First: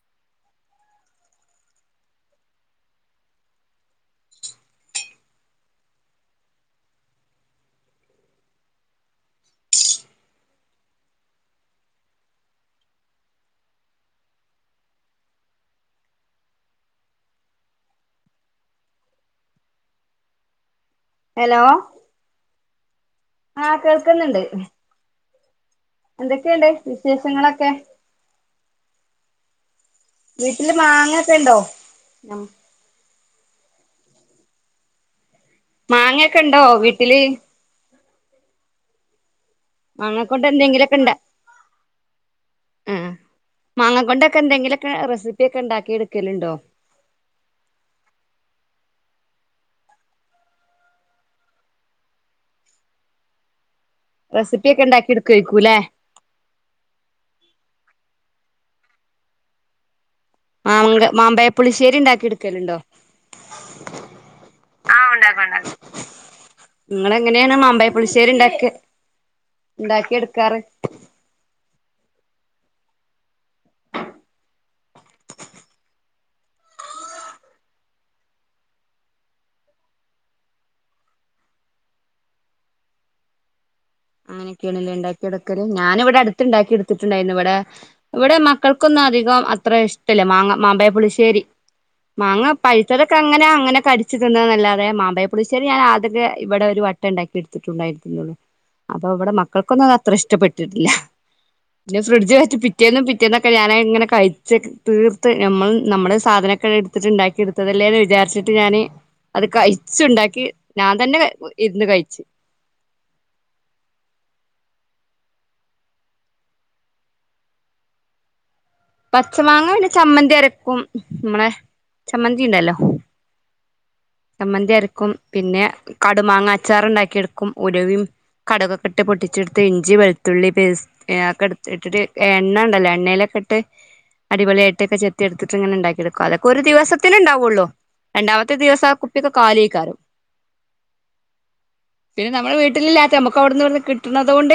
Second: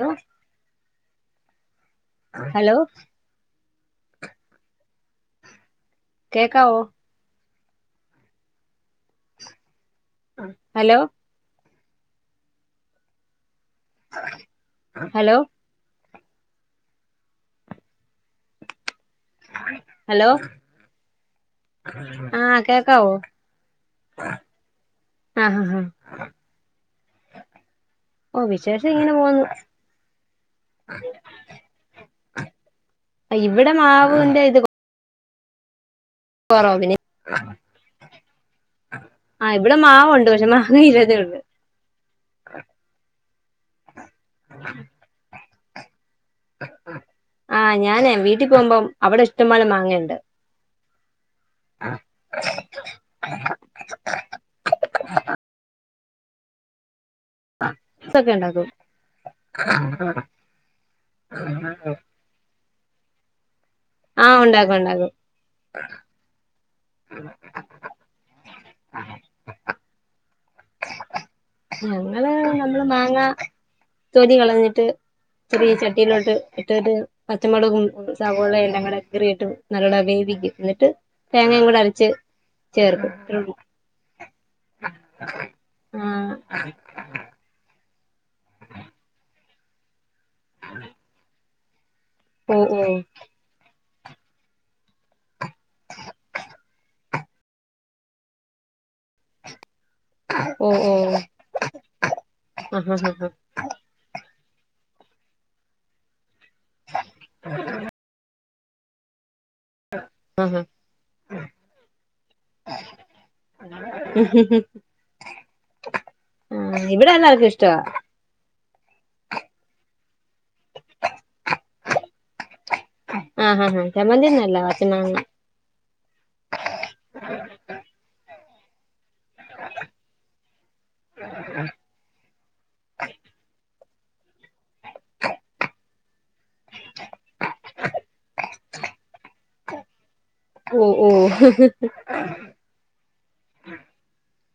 ങ്ങേ [inaudible] hello... hello... hello hello ആ കേട്ട് ആ. കേൾക്കുന്നുണ്ട്. അ അ. ആഹ എന്തൊക്കെയുണ്ട്, വിശേഷങ്ങളൊക്കെ. ഓ വിശേഷം ഇങ്ങനെ പോന്നു വീട്ടില് മാങ്ങായൊക്കെ ഉണ്ടോ? ഇവിടെ മാവിന്റെ ഇത് പൂ.. മാങ്ങയൊക്കെ ഉണ്ടോ വീട്ടില്. ങ്ങാ മാങ്ങ കൊണ്ട് എന്തെങ്കിലും മൊക്കെ ഉണ്ടാ.. ഉള്ളൂ ആ.. മാങ്ങ കൊണ്ടൊക്കെ എന്തെങ്കിലുമൊക്കെ റെസീപ്പിയൊക്കെ ഉണ്ടാക്കി എടുക്ക അ ഞാനേ വീട്ടിൽ പോകുമ്പം അവിടെ ഇഷ്ടംപോലെ മാങ്ങ ഉണ്ട് റെസീപ്പിയൊക്കെ ഉണ്ടാക്കി എടുക്കുവായിരിക്കൂല്ലേ അതൊക്കെ ഉണ്ടാകും ആ ആ [unintelligible] മാമ്പയെപ്പളിശ്ശേരിണ്ടാക്കി എടുക്കലുണ്ടോ ആഹ ഉണ്ടാക്കും ഉണ്ടാക്കും ഇങ്ങൾ എങ്ങനെയാണ് മാമ്പായപ്പളിശേരി ഇണ്ടാക്ക ഇണ്ടാക്കി എടു ക്കാർ ഉം ന്നലെ നമ്മള് മാങ്ങ തൊലികളഞ്ഞിട്ട് ചെറിയ ചട്ടിയിലോട്ട് ഇട്ടട്ട് പച്ചമുളകും സവോളേം എല്ലാം കൂടെ കീറിയിട്ട് നല്ലോട വേവിക്കും എന്നിട്ട് തേങ്ങയും കൂടെ അരച്ച് ചേർക്കും അങ്ങനെയൊക്കെഏൺ ലെ ണ്ടാക്കി എടുക്കല് ഞാൻ ഇവിടെ ആഹ് അടുത്ത് ഇണ്ടാക്കി എടുത്തിട്ടുണ്ടായിരുന്നു ഇവിടെ ഇവിടെ മക്കൾക്കൊന്നും അധികം അത്ര ഇഷ് ട്ടല്ല മാങ്ങ മാമ്പയപ്പുളിശ്ശേരി മാങ്ങ ഓ ഓ പയ്ത്തതൊക്കെ അങ്ങനെ അങ്ങനെ കടി ച്ച് തിന്ന അല്ലാതെ മാമ്പയപ്പുളിശ്ശേരി ഞാൻ അതൊക്കെ ഇവിടെ ഒരു വട്ടം ഉണ്ടാക്കിതട്ട്ണ്ടായിരുന്നുള്ളു അപ്പൊ ഇവിടെ മക്കൾക്കൊന്നും അത്ര ഓ ഇഷ്ടപ്പെട്ടിട്ടില്ല ഓ പിന്ന ഫ്രിഡ്ജ് വെച്ച് ആഹ് പിറ്റേന്നും ആഹ് ആഹ് പിറ്റേന്നൊക്കെ ഞാനയിങ്ങനെ കഴി ച്ചക് തീർത്ത് നമ്മൾ നമ്മളെ സാധന [unintelligible] എടുത്തിട്ടുണ്ടാക്കി എടുത്തതല്ലേന് വിചാരിച്ച് ട്ട് ഞാന് അത് കരിച്ചിണ്ടാക്കി ആഹ് ഞാൻ തന്നെ ഇരുന്ന് കഴിച്ച്. ആ ഇവടെ എല്ലാർക്കും ഇഷ്ട്ടവാ. പച്ച മാങ്ങ പിന്നെ ചമ്മന്തി അരക്കും മ്മളെ ചമ്മന്തി ഉണ്ടല്ലോ ആഹ് ആഹ് ആഹ് ഒന്നുമല്ല ചമ്മന്തി അരക്കും പച്ചമാങ്ങ പിന്നെ കടുമാങ്ങ അച്ചാറിണ്ടാക്കി എടുക്കും ഉലുവയും കടുകൊക്കെ ഇട്ട് പൊട്ടി ച്ചെടുത്ത് ഇഞ്ചി വെളുത്തുള്ളി പേസ് ഒക്കെ ഇട്ടിട്ട് എണ്ണണ്ടല്ലോ എണ്ണയിലൊക്കെ ഇട്ട് അടിപൊളി ആയിട്ടൊക്കെ ചെത്തി എടുത്തിട്ട് ഇങ്ങനിണ്ടാക്കി എടുക്കും അതൊക്കെ ഒരു ദിവസത്തിനിണ്ടാവുള്ളൂ രണ്ടാമത്തെ ദിവസം കുപ്പിയൊക്കെ കാലിയായിക്കാരും. ഓ ഓ പിന്നെ നമ്മള് വീട്ടിലില്ലാത്ത നമ്മുക്ക് അവിടുന്നും ഇവിടുന്നും കിട്ടണത് കൊണ്ട്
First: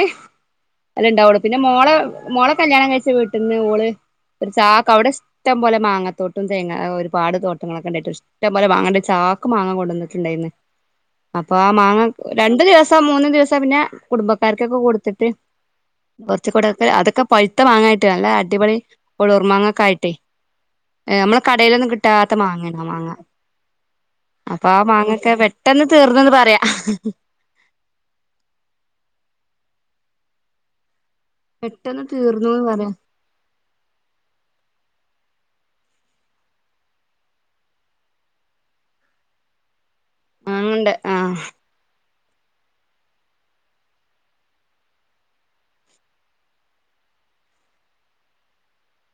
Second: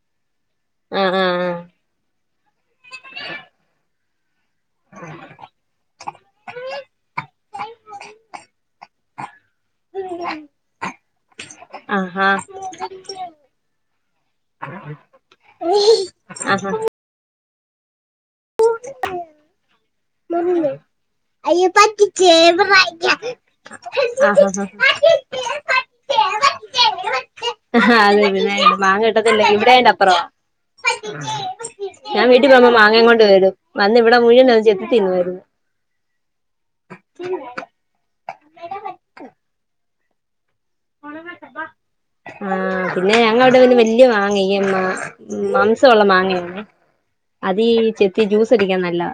അല്ല ആഹ് ഇണ്ടാവുള്ളൂ ആഹ് പിന്നെ മോളെ മോളെ കല്യാണം കഴിച്ച വീട്ടിന്ന് ഓള് ഒരു ചാക്കവിടെ ഇഷ്ടം പോലെ മാങ്ങത്തോട്ടം തേങ്ങ ഒരുപാട് തോട്ടങ്ങളൊക്കെ ഉണ്ടായിട്ടും ഇഷ്ടംപോലെ വാങ്ങണ്ടെ ചാക്ക് ക് മാങ്ങ കൊണ്ടന്നിട്ട്ണ്ടായിന്ന് അപ്പൊ ആ മാങ്ങ ആഹ് രണ്ടു ദിവസൊ മൂന്ന് ദിവസൊ പിന്നെ കുടുംബക്കാർക്കൊക്കെ കൊടുത്തിട്ട് ആഹ് ആഹ് കൊറച്ചുകുടൊക്കെ അതൊക്കെ പഴുത്ത മാങ്ങായിട്ട് നല്ല അടിപൊളി ഒളൂർ മാങ്ങക്കെ ആയിട്ടേ നമ്മള അയ്യോ കടയിലൊന്നും പറ്റിച്ചേ കിട്ടാത്ത മാങ്ങനാ മാങ്ങ അപ്പൊ ആ മാങ്ങക്കെ പെട്ടെന്ന് തീർന്നന്ന് പറയാ ഇവിടെണ്ട് അപ്പറൊവാ പെട്ടെന്ന് ഞാൻ വീട്ടിൽ തീർന്നുന്ന് പോമ്പ പറയാ മാങ്ങയും കൊണ്ട് വരും വന്ന് ഇവിടെ മുഴുവൻ ചെത്തി തിന്നവായിരുന്നു ഉം ണ്ട് ആ ആ പിന്നെ ഞങ്ങവിടെ പിന്നെ വല്ല്യ മാങ്ങയ്ന് മാംസുള്ള മാങ്ങയന്നേ അതീ ചെത്തി ജ്യൂസ് അടിക്കാൻ നല്ലത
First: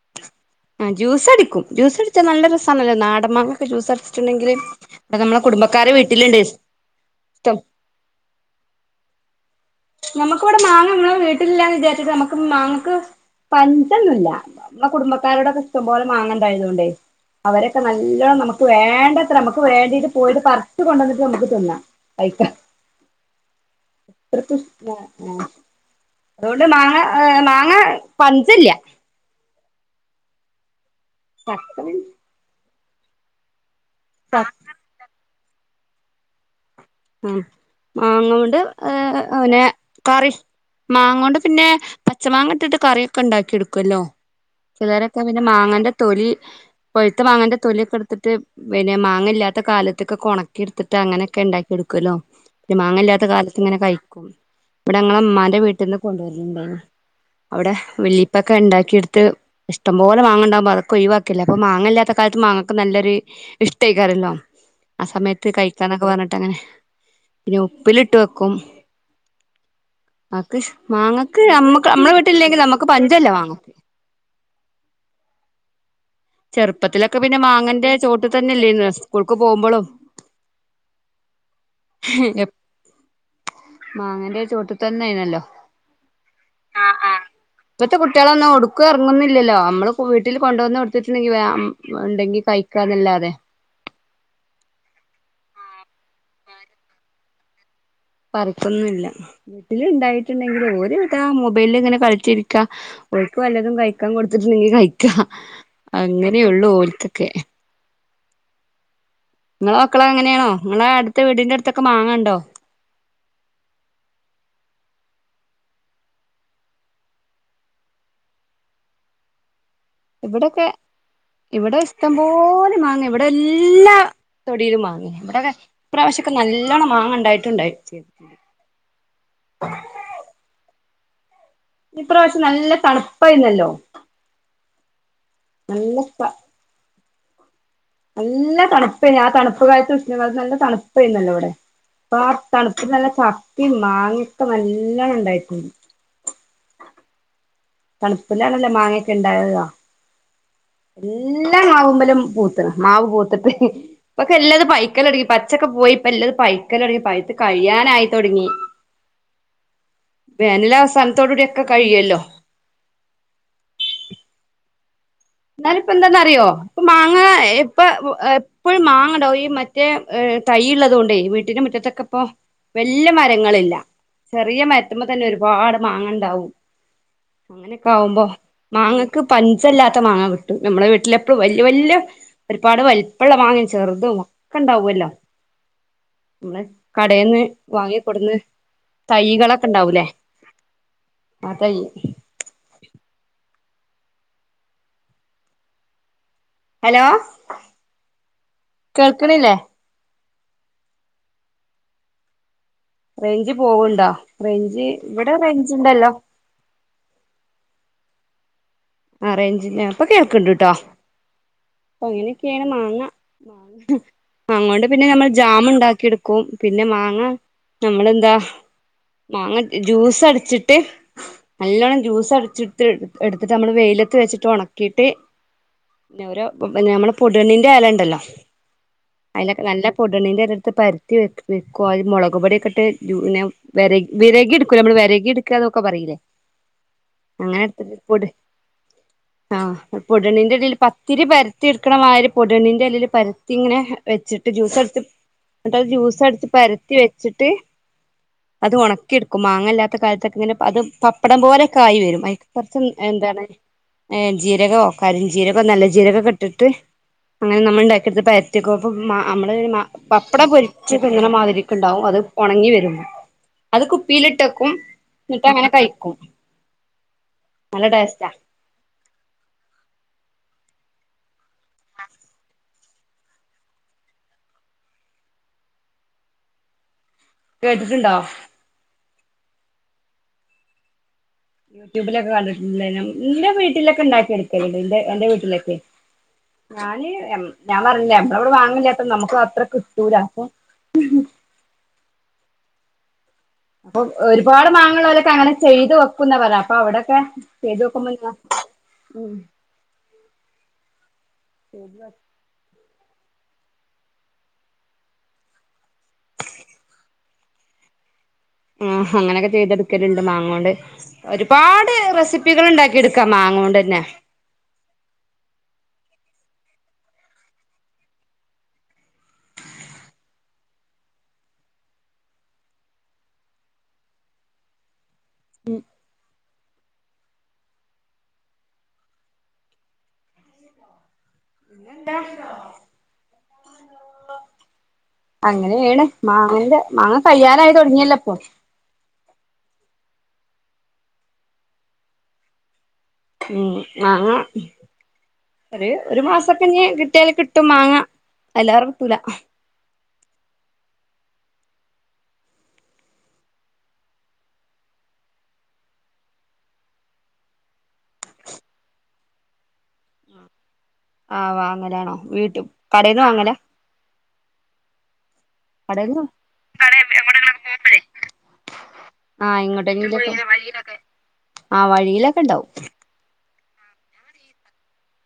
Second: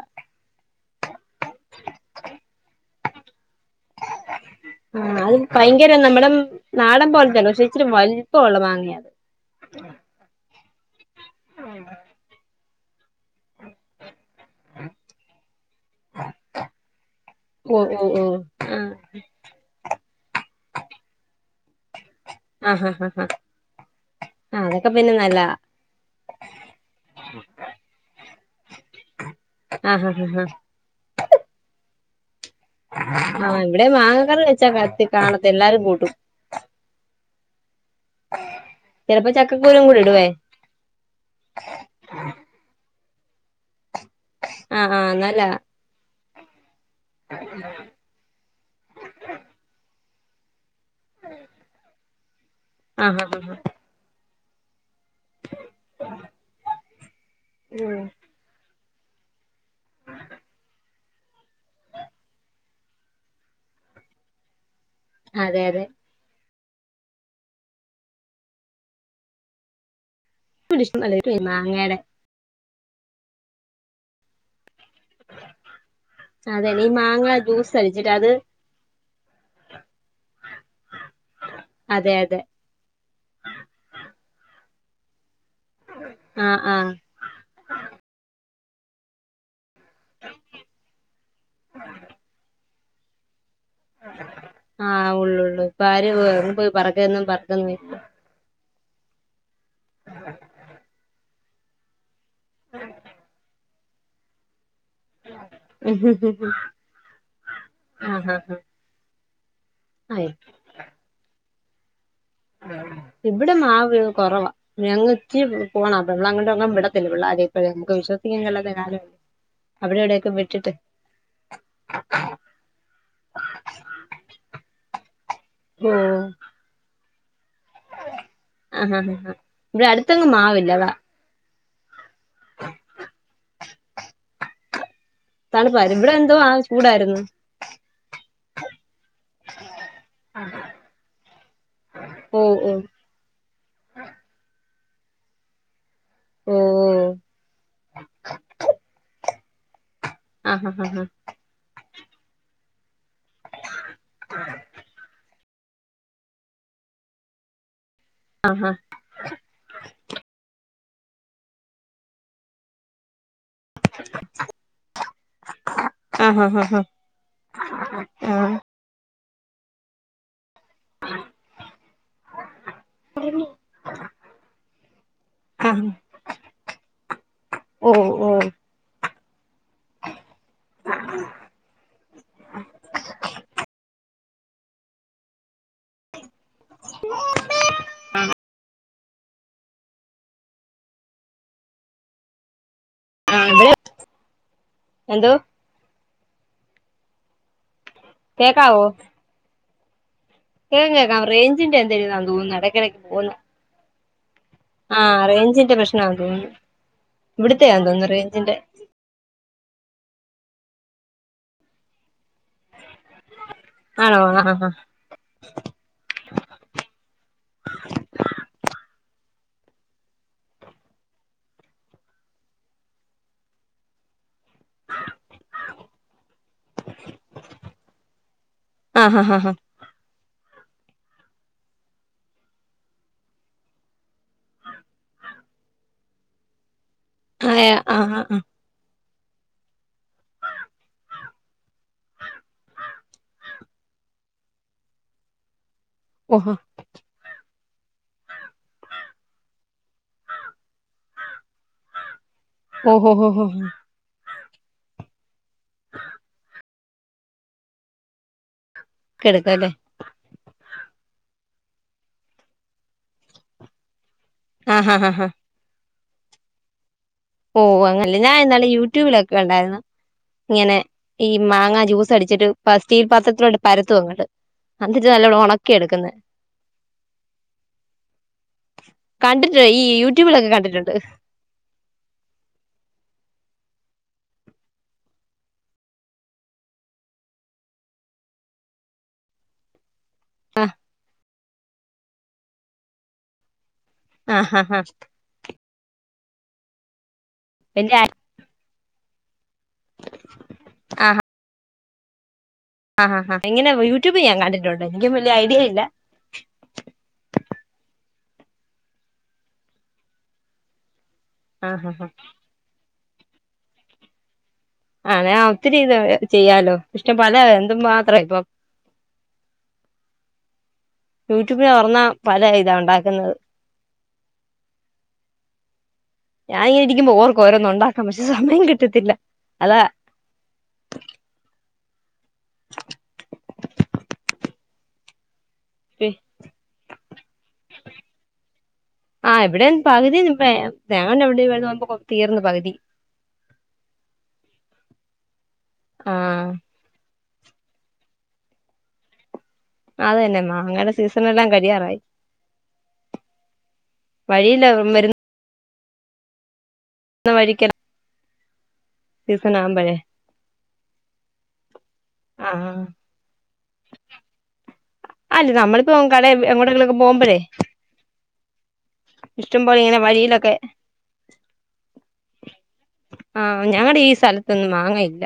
ജ്യൂസ് അടിക്കും ജ്യൂസ് അടിച്ചാ നല്ല [unintelligible] അടിച്ചിട്ടുണ്ടെങ്കില് ഉം ഇവിടെ അത് നമ്മളെ കുടുംബക്കാരെ ഭയങ്കര നമ്മുടെ വീട്ടിലുണ്ട് ഇഷ്ടം നാടൻ പോലത്തെല്ലോ ഇച്ചരി വലുപ്പമള്ള മാങ്ങിയ അത് നമുക്ക ഇവിടെ മാങ്ങ [unintelligible] വീട്ടിലില്ലാന്ന് വിചാരിച്ചിട്ട് നമ്മക്ക് മാങ്ങ ക്ക് പഞ്ചൊന്നുംല്ല ന കുടുംബക്കാരോടൊക്കെ ഇഷ്ടം പോലെ മാങ്ങണ്ടായതുകൊണ്ടേ ഓ അവരൊക്കെ ഓ ഓ നല്ലോണം നമുക്ക് വേണ്ടത്ര നമുക്ക് വേണ്ടീട്ട് പോയിട്ട് പറച്ച് കൊണ്ട വന്നിട്ട് നമുക്ക് തിന്ന ആഹ് ആ ആഹ് അത്രക്ക് ആ ആതേ ക്ക പിന്നെ നല്ലതാ അതുകൊണ്ട് മാങ്ങ മാങ്ങ പഞ്ച്ല്ല്യ ആഹ് ഹഹ് ആഹ് ആഹ പട്ട [unintelligible] [unintelligible] ഇവിടെ മാങ്ങകറി വെച്ചാ കത്തി കാണ അതെല്ലാരും കൂട്ടും ആ മാങ്ങ കൊണ്ട് ഏ ചിലപ്പോ പിന്നെ ചക്കക്കുരും കൂടി ഇടുവേ കറി മാങ്ങ കൊണ്ട് പിന്നെ പച്ച മാങ്ങ ഇട്ടിട്ട് കറി കണ്ടാക്കിയെടുക്കും ക്കൊല്ലോ ആഹ് ആഹ് ചിലരൊക്കെ പിന്നെ നല്ലതാ മാങ്ങന്റെ തൊലി പൊഴുത്തു മാങ്ങേന്റെ തൊലിയൊക്കെ എടുത്തിട്ട് പിന്നെ മാങ്ങ ഇല്ലാത്ത കാലത്ത് ഇതൊക്കൊണ ക്കിട്ത്തിട്ട് അനെയൊക്കെണ്ടാക്കി എടുക്കുല്ലോ മാങ്ങ ആഹ് ഇല്ലാത്ത ആഹ് ആഹ് കാലത്ത് ഇങ്ങനെ കഴിക്കും ഇവിടെ ങ്ങ ഉമാന്റെ വീട്ടിന്ന് കൊണ്ടുവരുന്നുണ്ടായിരുന്നു അവിടെ ഉം വല്ലിപ്പൊക്കെ ഉണ്ടാ കിട്ത്ത് ഇഷ്ടം പോല മാങ്ങണ്ടവുമ്പോ അതൊക്കെ ഒഴിവാ ക്ക്ല്ല അപ്പൊ മാങ്ങ ഇല്ലാത്ത കാലത്ത് മാങ്ങക്ക് നല്ലൊരു ഇഷ്ടേക്കാരല്ലോ ആ സമയത്ത് അതെ അതെ കഴിക്കാനൊക്കെ പറഞ്ഞട്ട് അങ്ങനെ പിന്നെ ഉപ്പിലിട്ട് വെക്കും ആക്ക് ഇഷ്ടമല്ല മാങ്ങക്ക് നമ്മക്ക് മാങ്ങയുടെ നമ്മടെ വീട്ടില്ലെങ്കിൽ നമ്മുക്ക് പഞ്ചല്ലേ മാങ്ങക്ക് അതെ ഈ ചെറുപ്പത്തിലൊക്കെ മാങ്ങ പിന്നെ ജ്യൂസ് മാങ്ങന്റെ അടിച്ചിട്ട് ചോട്ട് അത് തന്നെല്ലേ ഇന്ന് സ്കൂൾക്ക് പോകുമ്പോളും അതെ അതെ മാങ്ങൻ്റെ തൊട്ടു തന്ന ആയിനെലോ ആഹ ആഹ എവിടേക്കും ഇറങ്ങുന്നില്ലല്ലോ നമ്മൾ വീട്ടിൽ കൊണ്ടുവന്ന് കൊടുത്തിട്ടുണ്ടെങ്കിൽ ഉണ്ടെങ്കിൽ കഴിക്കാൻ [inaudible] അതല്ലാതെ ആഹ ഉള്ളള്ളൂ ഇപ്പൊ ആര് പോയി പറക്കും പറക്കന്ന പറിക്കൊന്നില്ല വീട്ടിൽ ഉണ്ടായിട്ടുണ്ടെങ്കിൽ ഒരുവിധ മൊബൈൽ എങ്ങനെ കളി ചിരിക്ക ഓൽക്ക് വല്ലതും കഴി കഴിക്കാൻ കൊടുത്തിട്ടണ്ടെിൽ കഴി അങ്ങനെയള്ളു ഓലക്കൊക്കെ ആഹ ആഹ ആഹ നിങ്ങളെ മക്കളെ അങ്ങനെയാണോ നിങ്ങള അടുത വീടിന്റെ അടുത്ത് [unintelligible] മാങ്ങാ ഇവിടെ മാവ് കുറവാ ഞങ്ങ എത്തി പോണം അപ്പ നമ്മള അങ്ങോട്ട് ഇവിടെ പെൺപിള്ളേരെ വിടത്തില്ല പിള്ള അഴഞക്ക് വിശ്വസിക്കാൻ [inaudible] ഇവിടൊക്കെ വിട്ടിട്ട് ഇവിടെ ഇഷ്ടം പോലെ മാങ്ങ ഇവിടെ എല്ലാ തൊടിയിലും മാങ്ങ ഇവിടെയൊക്കെ ഇപ്രാവശ്യക്കെ നല്ലോണം മാാങ്ങണ്ട ആഹ ഹാ ഹ ഹാ ഇവിടെ അടുത്തെങ്ങും മാവില്ല അതാ ഇപ്രാവശം നല്ല തണുപ്പ ഇന്നല്ലോ നല്ല തണുപ്പായിരുന്നു ഇവിടെ തണുപ്പ് എന്തോ ആ ചൂടായിരുന്നു നല്ല തണുപ്പായി ആ തണുപ്പ് കായത്ത് വിത് നല്ല തണുപ്പായിന്നല്ലോ ഇവിടെ അപ്പൊ ആ ഓഹ് ഓഹ് തണുപ്പ നല്ല ചപ്പി മാങ്ങൊക്കെ നല്ല എല്ലാം ഉണ്ടായിട്ടും ഓഹ് തണുപ്പിലാണല്ലോ മാങ്ങയൊക്കെ ഉണ്ട് ആഹ് ആഹ് ണ്ടാ [inaudible] എല്ലാം ആകുമ്പോ [unintelligible] പൂത്ത്ണ് മാവ് [unintelligible] പ്പക്ക് എല്ലതും പയ്ക്കനെടി പ ച്ചൊക്കെ പോയി ഇപ്പ എല്ലതും പയ്ക്കലെടി പയ്ത്ത് കഴിയനായി തൊട്ങ്ങി വെനില എസ് തൺതോട് ഉടി ക്കെ കഴിയൊല്ലോ. [unintelligible] ഞാനിപ്പം എന്തന്ന ആഹ് അറിയോ ആഹ് ആഹ് ആഹ് മാങ്ങ ഇപ്പൊ ആഹ് എപ്പോഴും മാങ്ങ ഉണ്ടാവും ഇ മറ്റേ എ തൈള്ളതൊണ്ടേ വീട്ടിന്റെ മുറ്റത്തൊക്കെ ഇപ്പം വെല്യ മരങ്ങള്ല്ല ചെറിയ മര്ത്ത്മ്മതന്നെ ഒരുപാട് ആഹ് മാങ്ങണ്ടാവും അങ്ങനെക്കെ ഓഹ് ആവുമ്പോ ഓഹ് മാങ്ങ ഇക് പഞ്ചൽ ത്ത മാങ്ങാൻ കിട്ടും നമ്മള വീട്ടില് എപ്പയും വല്യ വല്യ ഒര്പാട് വല്പ്പള്ള മാങ്ങം ചെർതും ഒക്കെ ഇണ്ടാവല്ലോ മ്മളെ കടെന്ന് വാങ്ങി കൊട്ന്ന് തൈകളൊക്കെ ണ്ടാവൂലേ ആ തൈ ആ അതെ എന്തോ ഹലോ കേൾക്കണില്ലേ കേകേക്കാം റേഞ്ചിന്റെ എന്തേലും ഇതാന്ന് തോന്നുന്നു എട റേഞ്ച് പോകുണ്ടോ ആ റെയ്ഞ്ചിന്റെ പ്രശ്നാന്ന് തോന്നുന്നു. ഇവിടത്തെയാന്ന് തോനുന്നു റെ എന്റെ ആ റെയ്ഞ്ചില്ല ഇപ്പ കേൾക്കണ്ട്ട്ടോ അങ്ങനെ ക്കെ യാണ് മാങ്ങ മാങ്ങ ആണോ ആ മാങ്ങ കൊണ്ട് പിന്നെ നമ്മൾ ജാംമുണ്ടാക്കി എടുക്കും. പിന്നെ മാങ്ങ നമ്മളെന്താ മാങ്ങ ജ്യൂസടിച്ചിട്ട് നല്ലൊണ്ണം ജ്യൂസടിച്ചിട്ട് എടു എടുത്തി നമ്മള് വെയിലത്ത് വച്ചി ട്ട് ഉണക്കിയിട്ട് പിന്ന ഒരൊ നമ്മള് പുതിനെന്റെ എല ഉണ്ടല്ലോ ആ ആ ആ ആ അയിനൊക്കെ നല്ല പുതിനെന്റെ ഇല എടു ഇത്പരുത്തി വെ വെക്കുവ അത് മുളക് പൊടിയൊക്കെട്ട് പിന്നെ വിരകി വിരകി എടുക്കൂല്ല നമ്മള് വിരകി എടുക്കുക എന്നൊക്കെ പറയിലേ ആ ആ ആ ആ പുതിനേന്റെ ഇലെല് പത്തിരി എടുക്കണ മാതിരി പുതിനെന്റെ ഇലെല് പരത്തി ഇങ്ങനെ വെച്ചിട്ട് ജ്യൂസ് എടുത്ത് എന്നിട്ടത് ജ്യൂസടിച്ച് ഓഹോ പരത്തി വെച്ചിട്ട് അത് ഉണക്കിയെടുക്കും മാങ്ങ ഇല്ലാത്ത കാലത്തൊക്കെ ഇങ്ങനെ അത് പപ്പടം പോലെ ക്കായി വരും അയിക്ക് കുറച്ചും ഓഹോ ഹോ എന്താ ഹോ ണെ ഏ എൻ ജീരകോ കരിഞ്ജീരകോ നല്ല ജീരകോക്കെട്ടിട്ട് അങ്ങനെ നമ്മൾ ഉണ്ടാക്കിയെടുത്ത് [unintelligible] ഒത്തിക്കപ്പം നമ്മള ഒരു കെടുക്കല്ലേ പപ്പട പൊരി [unintelligible] പിങ്ങണെ മാതിരിക്ക ഉണ്ടാവും അത് ഉണങ്ങി വരുമ്പ അത് കുപ്പീലിട്ട് വക്കും ആ ആ ആ ആ എന്നിട്ടങ്ങനെ കയിക്കും [unintelligible] ഓ അങ്ങനെ ഞാൻ ഇന്നലെ യൂട്യൂബിലൊക്കെ കണ്ടായിരുന്നു [unintelligible] മാങ്ങ ജ്യൂസ് അടിച്ചിട്ട് ഇപ്പ സ്റ്റീൽ പാത്രത്തിലോട്ട് പരത്തും അങ്ങട്ട് എന്നിട്ട് നല്ല ഉണക്കി എടുക്കുന്ന കേട്ടിട്ടുണ്ടോ കണ്ടിട്ട ഈ യൂട്യൂബിലൊക്കെ കണ്ടിട്ടുണ്ട് യൂട്യൂബിലൊക്കെ കണ്ടിട്ട് നിന്റെ വീട്ടിലൊക്കെ ഉണ്ടാക്കി എടുക്കണ്ട് എന്റെ വീട്ടിലൊക്കെ ഞാന് ഞാൻ പറഞ്ഞില്ലേ നമ്മടെ ഇവിടെ വാങ്ങലാത്ര നമ്മുക്ക് അത്ര രു രാസോ അപ്പൊ ആ ആ ഒരുപാട് ആ മാങ്ങൾലൊക്കെ അങ്ങനെ ചെയ്തു വെക്കുന്നവരാ അപ്പൊ അവിടൊക്കെ ഏതോക്കെ വല്യ [unintelligible] ഉം ആ ആ ശരി വ ആ ഹ ഹ എങ്ങനെ യൂട്യൂബ് ഞാൻ കണ്ടിട്ടുണ്ട് എനിക്ക് വലിയ ഐഡിയ ഇല്ല ആഹ അങ്ങനെയൊക്കെ ചെയ്തെടുക്കലുണ്ട് മാങ്ങോണ്ട് ആ ഒരുപാട് റെസിപ്പികൾ ഉണ്ടാക്കി എടുക്കും ക്ക മാങ്ങ കൊണ്ടന്നെ ആണ ഒത്തിരി ഇത് ചെയ്യാലോ ഇഷ്ടം പല എന്ത മാത്ര ഇപ്പൊ യൂട്യൂബന് തൊർന്നാ പല ഇതാ ഉണ്ടാക്കുന്നത് ഞാൻ ഇങ്ങനെ ഇരിക്കുമ്പോ ഓർക്കും ഓരോന്നും ഒണ്ടാക്കാം പക്ഷെ സമയം കിട്ടത്തില്ല അതാ [unintelligible] അങ്ങനെയാണ് മാങ്ങന്റെ മാങ്ങ കയ്യാനായി തൊടങ്ങിയല്ലപ്പൊ ആ ഇവിടെം പകുതി തേങ്ങണ്ട് [unintelligible] തീർന്ന് പകുതി ഉം മാങ്ങ ഒരു ആ ഒരു മാസൊക്കെ നി കിട്ടിയാല് കി ഇട്ടും മാങ്ങ [unintelligible] അതന്നെ മാങ്ങടെ സീസണെല്ലാം കഴിയാറായി വഴിയില്ല വരു അന്ന് വഴിക്കണം സീസണാവുമ്പഴെ ആ വ അങ്ങലാണോ ആ വീട്ടും കടയിന്ന് വാങ്ങല അല്ല നമ്മളിപ്പോ കടേന്ന് കട എങ്ങോട്ടങ്കുലുമൊക്കെ പോകുമ്പോലേ ആഹ് ഇഷ്ടംപലെ ഇങ്ങനെ എങ്ങോട്ടെങ്കിലൊക്കെ വഴിയിലൊക്കെ ആഹ് വഴിയിലൊക്കെ ഇണ്ടാവും ആ ഞങ്ങടെ ഈ സ്ഥലത്തൊന്നും മാങ്ങയില്ല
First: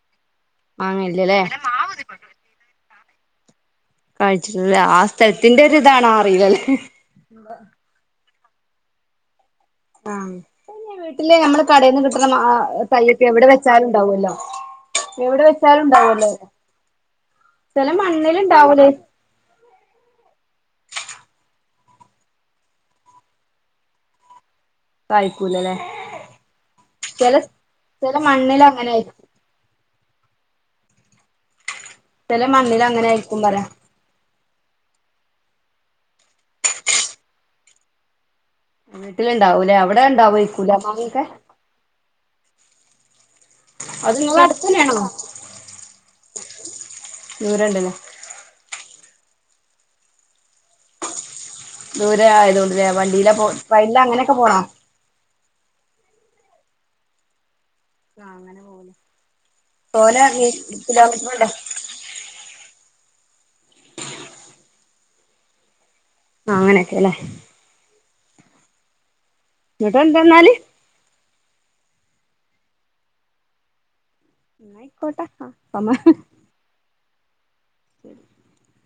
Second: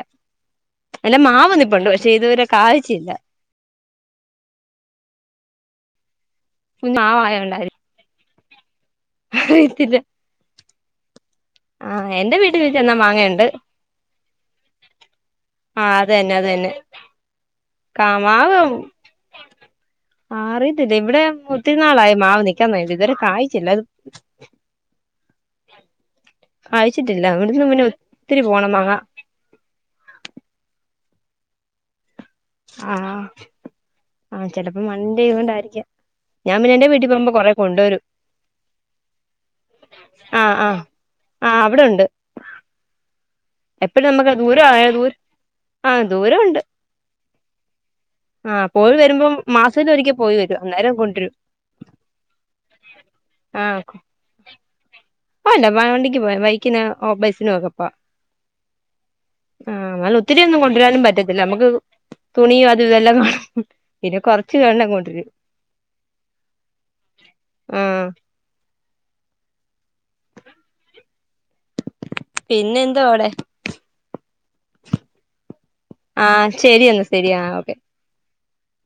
അല്ല വാങ്ങലില്ലല്ലേ മാവനിപ്പുണ്ട് പക്ഷെ ഇതുവരെ കായ്ച്ചില്ല കഴിച്ചിട്ട്ല്ല ആ സ്ഥലത്തിൻ്റൊരു ഇതാണോ അറിയില്ലല്ലേ [unintelligible] അറിയത്തില്ല. എ [unintelligible] ഇല്ല നമ്മള് ആ കടയിൽന്ന് കിട്ടുന്ന എന്റെ മാ വീട്ടിൽ ചെന്നാ തയ്യൊക്കെ മാങ്ങയുണ്ട് എവിടെ വെച്ചാലുംണ്ടാവുല്ലോ എവടെ ആ അത് സലുണ്ടാവൊല്ലോ തന്നെ അവ്ടെ അത് തന്നെ സ്ഥലം കാ മണ്ണില് ഉണ്ടാവൂലേ ആ അറിയത്തില്ല ഇവിടെ ഒത്തിരിനാളായി മാവ് നിക്കാൻ തുടങ്ങിയിട്ട് ഇതൊരു കായ്ച്ചില്ല അത് കായ്ക്കൂലല്ലേ കായ്ച്ചിട്ടില്ല ചില ഇവിടുന്ന് പിന്നെ ചില ഒത്തിരി മണ്ണിൽ പോണം അങ്ങനെ മാങ്ങ ആയിരിക്കും ചില മണ്ണിൽ ആ അങ്ങനെ ആയിരിക്കും പറയാ ചെയ്തോണ്ടായിരിക്ക ഞാൻ പിന്നെ എന്റെ വീട്ടിൽ പോകുമ്പോ കൊറ കൊണ്ടുവരും. വീട്ടില് ഇണ്ടാവൂലേ അവിടെ ആ ആ ഉണ്ടാവെകുലെ മാങ്ങ ഒക്കെ ആ [unintelligible] എപ്പഴ നമുക്ക് ദൂര ആ തന്നെയാണോ ദൂർ ആ ദൂരമുണ്ട് നൂറ്ണ്ടല്ലേ മാസത്തില് ഒരിക്കെ പോയി വരും അന്നേരം കൊണ്ടരും. ദൂരെ ആയത കൊണ്ട്ല്ലേ വണ്ടയില പോ ഫൈല അങ്ങനെയൊക്കെ പോണ [unintelligible] അല്ല വണ്ടിക്ക് പോയാ ബൈക്കിനൊ ബസിനോ ഒക്കെ ആ അങ്ങനെ പോവല് ആ തോനെ ഒത്തിരി മീ ഒന്നും കൊണ്ടുവരാനും പറ്റത്തില്ല കിലോമീറ്ററുണ്ടോ നമുക്ക് തുണിയും അത് [unintelligible] പിന്നെ കൊറച്ച് വെള്ളം കൊണ്ടരും ആ അങ്ങനെ യല്ലേ എന്നിട്ട എന്തെന്നാല് പിന്നെ എന്താ അവിടെ ആയ്ക്കോട്ടെ അ ആഹ ശരി എന്ന് ശരിയാ ഓക്കെ [inaudible]